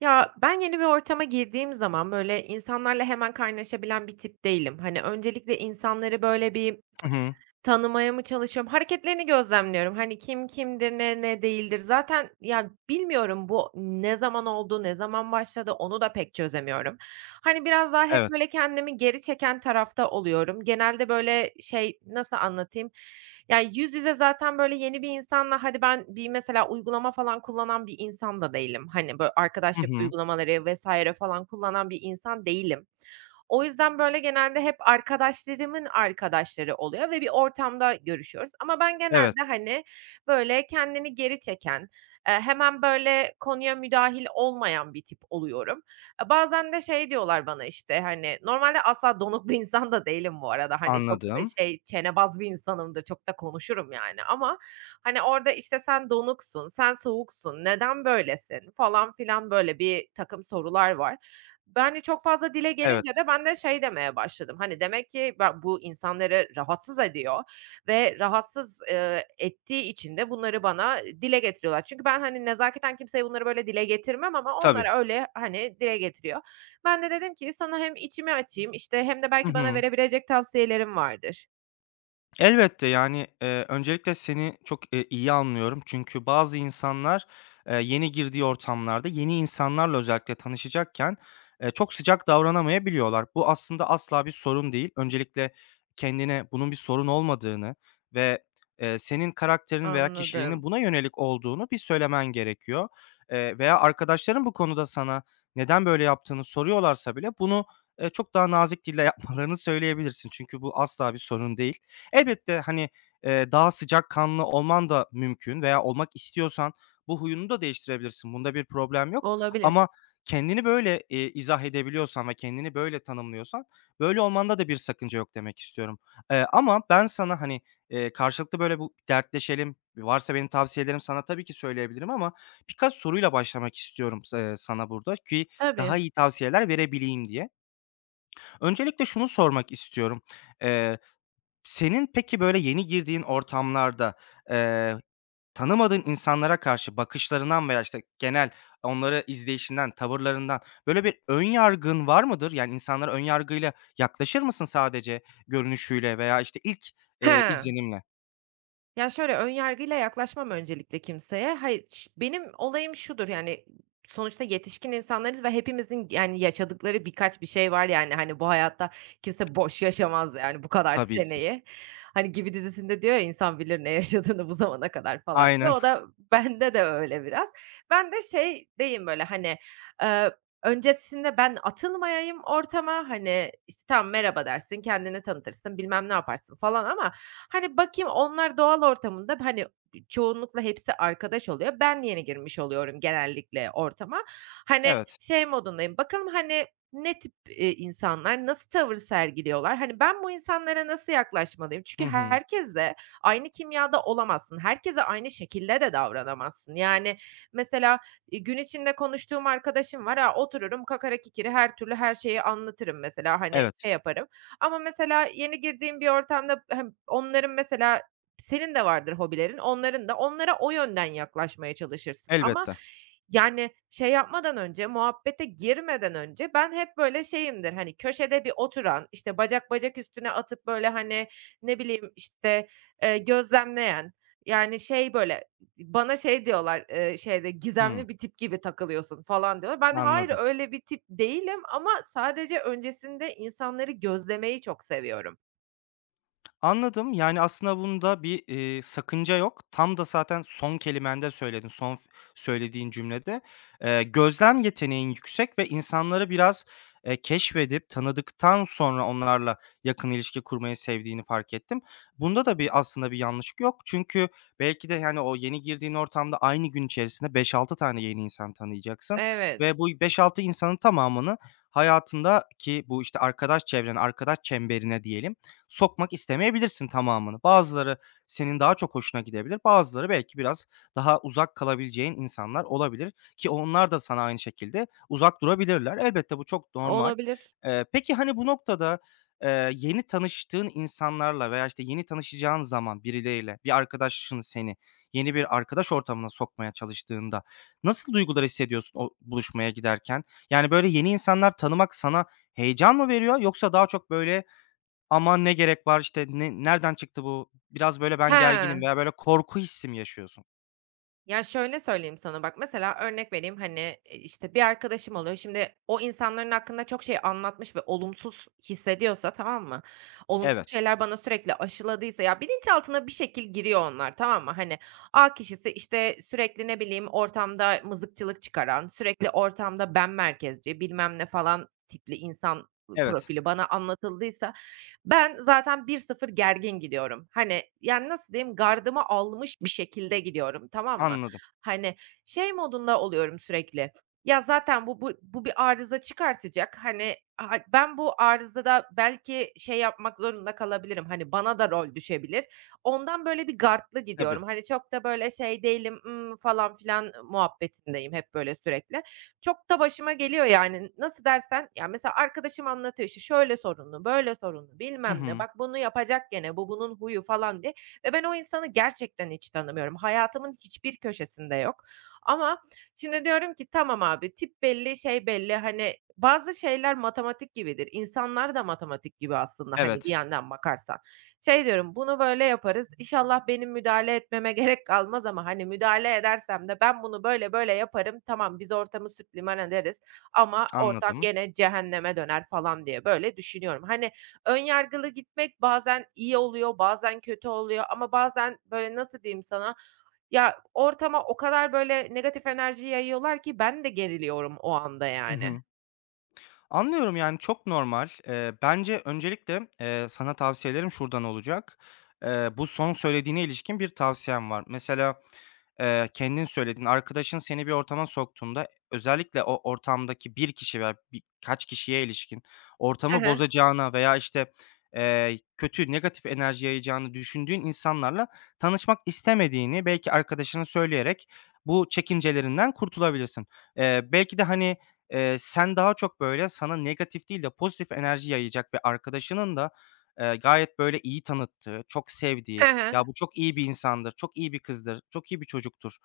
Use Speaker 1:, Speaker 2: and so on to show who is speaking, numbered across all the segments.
Speaker 1: Ya, ben yeni bir ortama girdiğim zaman, böyle, insanlarla hemen kaynaşabilen bir tip değilim. Hani, öncelikle insanları, böyle, bir
Speaker 2: Hı hı.
Speaker 1: tanımaya mı çalışıyorum? Hareketlerini gözlemliyorum. Hani kim kimdir, ne ne değildir. Zaten ya bilmiyorum bu ne zaman oldu, ne zaman başladı onu da pek çözemiyorum. Hani biraz daha hep
Speaker 2: Evet.
Speaker 1: böyle kendimi geri çeken tarafta oluyorum. Genelde böyle şey nasıl anlatayım? Yani yüz yüze zaten böyle yeni bir insanla hadi ben bir mesela uygulama falan kullanan bir insan da değilim. Hani böyle
Speaker 2: Hı
Speaker 1: arkadaşlık
Speaker 2: hı.
Speaker 1: uygulamaları vesaire falan kullanan bir insan değilim. O yüzden, böyle, genelde hep arkadaşlarımın arkadaşları oluyor ve bir ortamda görüşüyoruz ama ben
Speaker 2: Evet,
Speaker 1: genelde, hani, böyle, kendini geri çeken, hemen, böyle, konuya müdahil olmayan bir tip oluyorum. Bazen de şey diyorlar bana, işte, hani normalde asla donuk bir insan da değilim bu arada. Hani, çok,
Speaker 2: anladım.
Speaker 1: şey, çenebaz bir insanımdır, çok da konuşurum, yani, ama, hani, orada, işte, "Sen donuksun, sen soğuksun, neden böylesin?" falan filan, böyle, bir takım sorular var. Yani, çok fazla dile
Speaker 2: Evet,
Speaker 1: gelince de ben de şey demeye başladım, hani, demek ki ben bu insanları rahatsız ediyor ve rahatsız, ettiği için de bunları bana dile getiriyorlar. Çünkü ben, hani, nezaketen kimseye bunları böyle dile getirmem ama
Speaker 2: tabii.
Speaker 1: onlar öyle, hani, dile getiriyor. Ben de dedim ki sana hem içimi açayım, işte, hem de
Speaker 2: Hı
Speaker 1: belki bana
Speaker 2: hı.
Speaker 1: verebilecek tavsiyelerim vardır.
Speaker 2: Elbette, yani, öncelikle seni çok, iyi anlıyorum. Çünkü bazı insanlar, yeni girdiği ortamlarda yeni insanlarla özellikle tanışacakken, çok sıcak davranamayabiliyorlar. Bu aslında asla bir sorun değil. Öncelikle kendine bunun bir sorun olmadığını ve, senin karakterin veya kişiliğinin
Speaker 1: Anladım.
Speaker 2: buna yönelik olduğunu bir söylemen gerekiyor. Veya arkadaşların bu konuda sana neden böyle yaptığını soruyorlarsa bile bunu, çok daha nazik dille yapmalarını söyleyebilirsin. Çünkü bu asla bir sorun değil. Elbette, hani, daha sıcakkanlı olman da mümkün veya olmak istiyorsan bu huyunu da değiştirebilirsin. Bunda bir problem yok
Speaker 1: Olabilir.
Speaker 2: ama kendini böyle, izah edebiliyorsan ve kendini böyle tanımlıyorsan böyle olmanda da bir sakınca yok demek istiyorum. Ama ben sana, hani, karşılıklı böyle bu dertleşelim, varsa benim tavsiyelerim sana tabii ki söyleyebilirim ama birkaç soruyla başlamak istiyorum sana burada ki daha
Speaker 1: Tabii.
Speaker 2: iyi tavsiyeler verebileyim diye. Öncelikle şunu sormak istiyorum. Senin peki, böyle, yeni girdiğin ortamlarda, eee, tanımadığın insanlara karşı bakışlarından veya, işte, genel onları izleyişinden, tavırlarından, böyle, bir ön yargın var mıdır? Yani insanlara ön yargıyla yaklaşır mısın sadece görünüşüyle veya, işte, ilk,
Speaker 1: He.
Speaker 2: izlenimle?
Speaker 1: Ya, şöyle, ön yargıyla yaklaşmam öncelikle kimseye. Hayır, benim olayım şudur, yani, sonuçta yetişkin insanlarız ve hepimizin, yani, yaşadıkları birkaç bir şey var, yani, hani, bu hayatta kimse boş yaşamaz, yani, bu kadar
Speaker 2: Tabii ki.
Speaker 1: seneyi. Hani, Gibi dizisinde diyor ya, insan bilir ne yaşadığını bu zamana kadar falan diye.
Speaker 2: Aynen.
Speaker 1: O da bende de öyle biraz. Ben de şey diyeyim böyle, hani, öncesinde ben atılmayayım ortama, hani, işte, tamam merhaba dersin, kendini tanıtırsın, bilmem ne yaparsın falan ama, hani, bakayım onlar doğal ortamında, hani, çoğunlukla hepsi arkadaş oluyor. Ben yeni girmiş oluyorum genellikle ortama. Hani,
Speaker 2: Evet.
Speaker 1: şey modundayım, bakalım, hani, ne tip, insanlar, nasıl tavır sergiliyorlar? Hani, ben bu insanlara nasıl yaklaşmalıyım? Çünkü
Speaker 2: Hı hı.
Speaker 1: herkesle aynı kimyada olamazsın. Herkese aynı şekilde de davranamazsın. Yani, mesela gün içinde konuştuğum arkadaşım var. A, otururum kakara kikiri her türlü her şeyi anlatırım mesela, hani,
Speaker 2: Evet,
Speaker 1: şey yaparım ama mesela yeni girdiğim bir ortamda hem onların mesela senin de vardır hobilerin, onların da onlara o yönden yaklaşmaya çalışırsın ama
Speaker 2: elbette.
Speaker 1: yani şey yapmadan önce, muhabbete girmeden önce ben hep böyle şeyimdir, hani, köşede bir oturan, işte, bacak bacak üstüne atıp böyle, hani, ne bileyim, işte, gözlemleyen, yani, şey böyle bana şey diyorlar, şeyde,
Speaker 2: Hıı,
Speaker 1: "Gizemli bir tip gibi takılıyorsun." falan diyorlar. Ben, hayır,
Speaker 2: anladım.
Speaker 1: öyle bir tip değilim ama sadece öncesinde insanları gözlemeyi çok seviyorum.
Speaker 2: Anladım. Yani, aslında bunda bir, sakınca yok. Tam da zaten son kelimende söyledin, son f söylediğin cümlede. Gözlem yeteneğin yüksek ve insanları biraz, keşfedip tanıdıktan sonra onlarla yakın ilişki kurmayı sevdiğini fark ettim. Bunda da bir aslında bir yanlışlık yok. Çünkü belki de, yani o yeni girdiğin ortamda aynı gün içerisinde beş altı tane yeni insan tanıyacaksın
Speaker 1: Evet,
Speaker 2: ve bu beş altı insanın tamamını hayatında ki bu, işte, arkadaş çevren, arkadaş çemberine diyelim, sokmak istemeyebilirsin tamamını. Bazıları senin daha çok hoşuna gidebilir. Bazıları belki biraz daha uzak kalabileceğin insanlar olabilir ki onlar da sana aynı şekilde uzak durabilirler. Elbette bu çok normal.
Speaker 1: olabilir.
Speaker 2: Peki, hani, bu noktada, yeni tanıştığın insanlarla veya, işte, yeni tanışacağın zaman birileriyle bir arkadaşın seni yeni bir arkadaş ortamına sokmaya çalıştığında nasıl duygular hissediyorsun o buluşmaya giderken? Yani, böyle, yeni insanlar tanımak sana heyecan mı veriyor yoksa daha çok, böyle, aman ne gerek var, işte, ne nereden çıktı bu, biraz böyle ben gerginim
Speaker 1: He.
Speaker 2: veya böyle korku hissi mi yaşıyorsun?
Speaker 1: Ya, şöyle söyleyeyim sana bak, mesela örnek vereyim, hani, işte, bir arkadaşım oluyor. Şimdi o insanların hakkında çok şey anlatmış ve olumsuz hissediyorsa, tamam mı? Olumsuz
Speaker 2: Evet,
Speaker 1: şeyler bana sürekli aşıladıysa ya, bilinçaltına bir şekil giriyor onlar, tamam mı? Hani, A kişisi, işte, sürekli ne bileyim ortamda mızıkçılık çıkaran, sürekli ortamda ben merkezci bilmem ne falan tipli insan
Speaker 2: evet,
Speaker 1: profili bana anlatıldıysa ben zaten bir sıfır gergin gidiyorum. Hani, yani, nasıl diyeyim, gardımı almış bir şekilde gidiyorum, tamam mı?
Speaker 2: anladım.
Speaker 1: Hani, şey modunda oluyorum sürekli, ya, zaten bu bir arıza çıkartacak. Hani, ha ben bu arızada belki şey yapmak zorunda kalabilirim, hani, bana da rol düşebilir. Ondan böyle bir gardlı gidiyorum.
Speaker 2: Tabii.
Speaker 1: Hani, çok da böyle şey değilim, falan filan muhabbetindeyim hep böyle sürekli. Çok da başıma geliyor yani. Nasıl dersen, ya, mesela arkadaşım anlatıyor, işte, şöyle sorunlu, böyle sorunlu,
Speaker 2: Hı
Speaker 1: bilmem ne,
Speaker 2: hı.
Speaker 1: bak bunu yapacak gene, bu bunun huyu falan diye ve ben o insanı gerçekten hiç tanımıyorum. Hayatımın hiçbir köşesinde yok ama şimdi diyorum ki tamam abi tip belli, şey belli, hani, bazı şeyler matematik gibidir. İnsanlar da matematik gibi aslında, hani, bir
Speaker 2: Evet,
Speaker 1: yandan bakarsan. Şey diyorum, bunu böyle yaparız. İnşallah benim müdahale etmeme gerek kalmaz ama, hani, müdahale edersem de ben bunu böyle böyle yaparım, tamam biz ortamı süt liman ederiz ama ortam
Speaker 2: anladım.
Speaker 1: gene cehenneme döner falan diye böyle düşünüyorum. Hani, ön yargılı gitmek bazen iyi oluyor, bazen kötü oluyor ama bazen böyle nasıl diyeyim sana, ya ortama o kadar böyle negatif enerji yayıyorlar ki ben de geriliyorum o anda
Speaker 2: Hı
Speaker 1: yani.
Speaker 2: hı. Anlıyorum, yani, çok normal. Bence öncelikle, sana tavsiyelerim şuradan olacak. Bu son söylediğine ilişkin bir tavsiyem var. Mesela kendin söyledin, arkadaşın seni bir ortama soktuğunda özellikle o ortamdaki bir kişi veya birkaç kişiye ilişkin
Speaker 1: He
Speaker 2: ortamı
Speaker 1: he.
Speaker 2: bozacağına veya, işte, kötü, negatif enerji yayacağını düşündüğün insanlarla tanışmak istemediğini belki arkadaşına söyleyerek bu çekincelerinden kurtulabilirsin. Belki de, hani, sen daha çok, böyle, sana negatif değil de pozitif enerji yayacak ve arkadaşının da, gayet, böyle, iyi tanıttığı, çok
Speaker 1: He
Speaker 2: sevdiği,
Speaker 1: he.
Speaker 2: "Ya, bu çok iyi bir insandır, çok iyi bir kızdır, çok iyi bir çocuktur."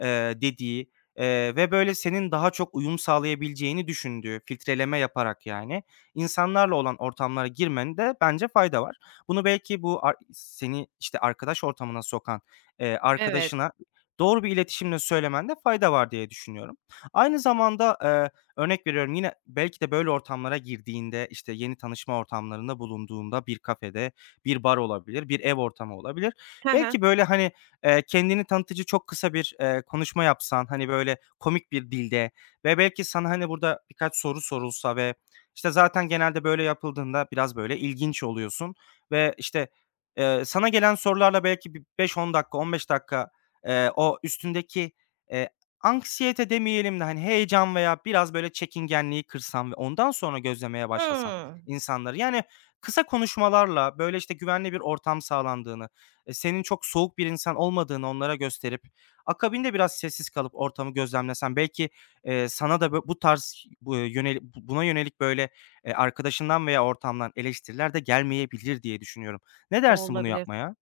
Speaker 2: dediği, ve böyle senin daha çok uyum sağlayabileceğini düşündüğü, filtreleme yaparak yani, insanlarla olan ortamlara girmende bence fayda var. Bunu belki bu ar seni, işte, arkadaş ortamına sokan,
Speaker 1: Evet.
Speaker 2: arkadaşına doğru bir iletişimle söylemende fayda var diye düşünüyorum. Aynı zamanda, örnek veriyorum, yine belki de böyle ortamlara girdiğinde, işte, yeni tanışma ortamlarında bulunduğunda bir kafede, bir bar olabilir, bir ev ortamı olabilir.
Speaker 1: He he.
Speaker 2: Belki böyle, hani, kendini tanıtıcı çok kısa bir, konuşma yapsan, hani, böyle komik bir dilde ve belki sana, hani, burada birkaç soru sorulsa ve, işte, zaten genelde böyle yapıldığında biraz böyle ilginç oluyorsun ve, işte, sana gelen sorularla belki bir 5-10 dakika, 15 dakika, o üstündeki, eee, anksiyete demeyelim de, hani, heyecan veya biraz böyle çekingenliği kırsan ve ondan sonra gözlemeye başlasan
Speaker 1: Hımm.
Speaker 2: insanları, yani, kısa konuşmalarla, böyle, işte, güvenli bir ortam sağlandığını senin çok soğuk bir insan olmadığını onlara gösterip akabinde biraz sessiz kalıp ortamı gözlemlesen belki, sana da bu yöneli buna yönelik böyle, arkadaşından veya ortamdan eleştiriler de gelmeyebilir diye düşünüyorum. Ne
Speaker 1: O
Speaker 2: dersin bunu
Speaker 1: olabilir.
Speaker 2: yapmaya?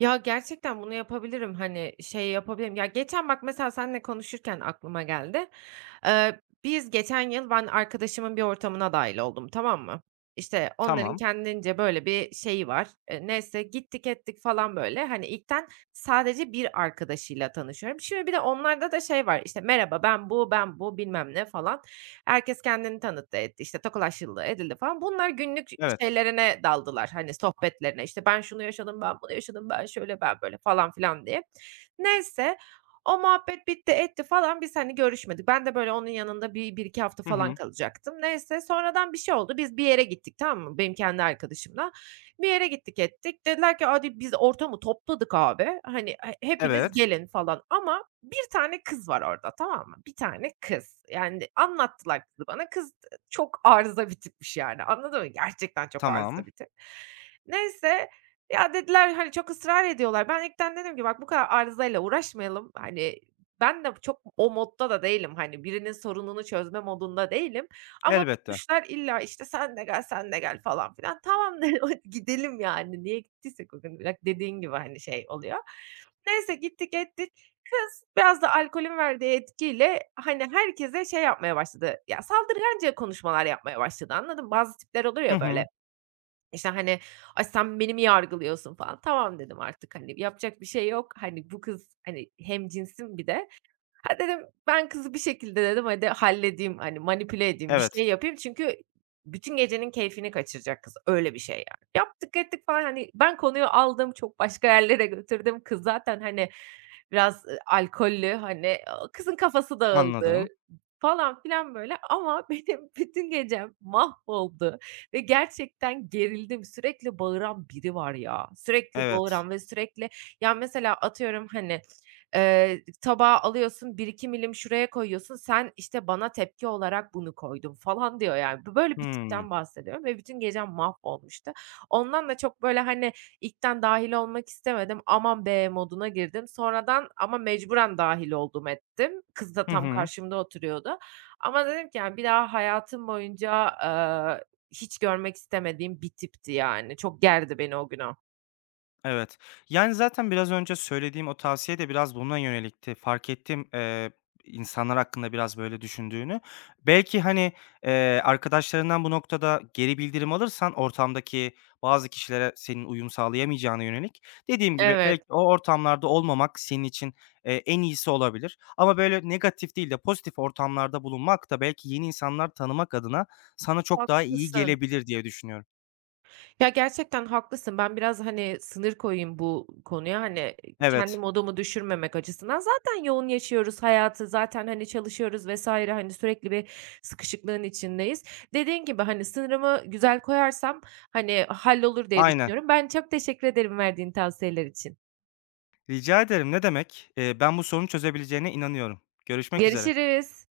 Speaker 1: Ya, gerçekten bunu yapabilirim. Hani, şey yapabilirim. Ya, geçen bak mesela seninle konuşurken aklıma geldi. Biz geçen yıl ben arkadaşımın bir ortamına dahil oldum, tamam mı? İşte, onların
Speaker 2: Tamam.
Speaker 1: kendince böyle bir şeyi var. Neyse gittik ettik falan böyle. Hani, ilkten sadece bir arkadaşıyla tanışıyorum. Şimdi bir de onlarda da şey var, işte, merhaba ben bu bilmem ne falan. Herkes kendini tanıttı etti, işte, tokalaşıldı, edildi falan. Bunlar günlük
Speaker 2: Evet.
Speaker 1: şeylerine daldılar, hani, sohbetlerine. İşte ben şunu yaşadım, ben bunu yaşadım, ben şöyle, ben böyle falan filan diye. Neyse, o muhabbet bitti, etti falan. Biz, hani, görüşmedik. Ben de, böyle, onun yanında bir iki hafta
Speaker 2: Hı
Speaker 1: falan
Speaker 2: hı.
Speaker 1: kalacaktım. Neyse, sonradan bir şey oldu. Biz bir yere gittik, tamam mı? Benim kendi arkadaşımla. Bir yere gittik ettik. Dediler ki, "Hadi biz ortamı topladık abi. Hani, hepiniz
Speaker 2: Evet.
Speaker 1: gelin." falan ama bir tane kız var orada, tamam mı? Bir tane kız. Yani anlattılar kızı bana. Kız çok arıza bir tipmiş yani, anladın mı? Gerçekten çok
Speaker 2: Tamam.
Speaker 1: arıza bir tip. Neyse, ya, dediler, hani, çok ısrar ediyorlar. Ben ilkten dedim ki bak bu kadar arızayla uğraşmayalım. Hani, ben de çok o modda da değilim, hani, birinin sorununu çözme modunda değilim ama
Speaker 2: Elbette.
Speaker 1: tutmuşlar illa, işte, "Sen de gel, sen de gel." falan filan. "Tamam." dedim, "Hadi gidelim yani." Niye gittiysek o gün, bak dediğin gibi, hani, şey oluyor. Neyse gittik ettik. Kız biraz da alkolün verdiği etkiyle, hani, herkese şey yapmaya başladı, ya, saldırganca konuşmalar yapmaya başladı, anladın mı? Bazı tipler olur
Speaker 2: Hı
Speaker 1: ya böyle,
Speaker 2: hı.
Speaker 1: işte, hani, "Ay, sen beni mi yargılıyorsun?" falan. "Tamam." dedim artık, hani, yapacak bir şey yok. Hani, bu kız, hani, hemcinsim bir de. Ha, dedim, ben kızı bir şekilde dedim, hadi halledeyim, hani, manipüle edeyim, bir
Speaker 2: Evet.
Speaker 1: şey yapayım çünkü bütün gecenin keyfini kaçıracak kız. Öyle bir şey yani. Yaptık ettik falan, hani, ben konuyu aldım, çok başka yerlere götürdüm. Kız zaten, hani, biraz, alkollü, hani, kızın kafası dağıldı
Speaker 2: Anladım.
Speaker 1: falan filan böyle ama benim bütün gecem mahvoldu ve gerçekten gerildim. Sürekli bağıran biri var ya. Sürekli
Speaker 2: Evet.
Speaker 1: bağıran ve sürekli, ya, mesela atıyorum, hani tabağı alıyorsun, bir iki milim şuraya koyuyorsun, sen, işte, bana tepki olarak bunu koydun falan diyor yani. Böyle bir
Speaker 2: Hımm.
Speaker 1: tipten bahsediyorum ve bütün gecem mahvolmuştu. Ondan da çok böyle, hani, ilkten dahil olmak istemedim, "Aman be!" moduna girdim. Sonradan ama mecburen dahil oldum ettim. Kız da
Speaker 2: Hı
Speaker 1: tam
Speaker 2: hı.
Speaker 1: karşımda oturuyordu ama dedim ki, yani, bir daha hayatım boyunca, hiç görmek istemediğim bir tipti yani. Çok gerdi beni o gün o.
Speaker 2: Evet. Yani, zaten biraz önce söylediğim o tavsiye de biraz buna yönelikti. Fark ettim, insanlar hakkında biraz böyle düşündüğünü. Belki, hani, arkadaşlarından bu noktada geri bildirim alırsan ortamdaki bazı kişilere senin uyum sağlayamayacağına yönelik, dediğim gibi
Speaker 1: Evet,
Speaker 2: belki o ortamlarda olmamak senin için, en iyisi olabilir. Ama böyle negatif değil de pozitif ortamlarda bulunmak da belki yeni insanlar tanımak adına sana çok daha iyi
Speaker 1: haklısın.
Speaker 2: gelebilir diye düşünüyorum.
Speaker 1: Ya, gerçekten haklısın. Ben biraz, hani, sınır koyayım bu konuya, hani, kendi
Speaker 2: Evet,
Speaker 1: modumu düşürmemek açısından. Zaten yoğun yaşıyoruz hayatı, zaten, hani, çalışıyoruz vesaire hani, sürekli bir sıkışıklığın içindeyiz. Dediğin gibi, hani, sınırımı güzel koyarsam, hani, hallolur diye
Speaker 2: aynen.
Speaker 1: düşünüyorum. Ben çok teşekkür ederim verdiğin tavsiyeler için.
Speaker 2: Rica ederim, ne demek. Ben bu sorunu çözebileceğine inanıyorum. Görüşmek üzere.
Speaker 1: Görüşürüz.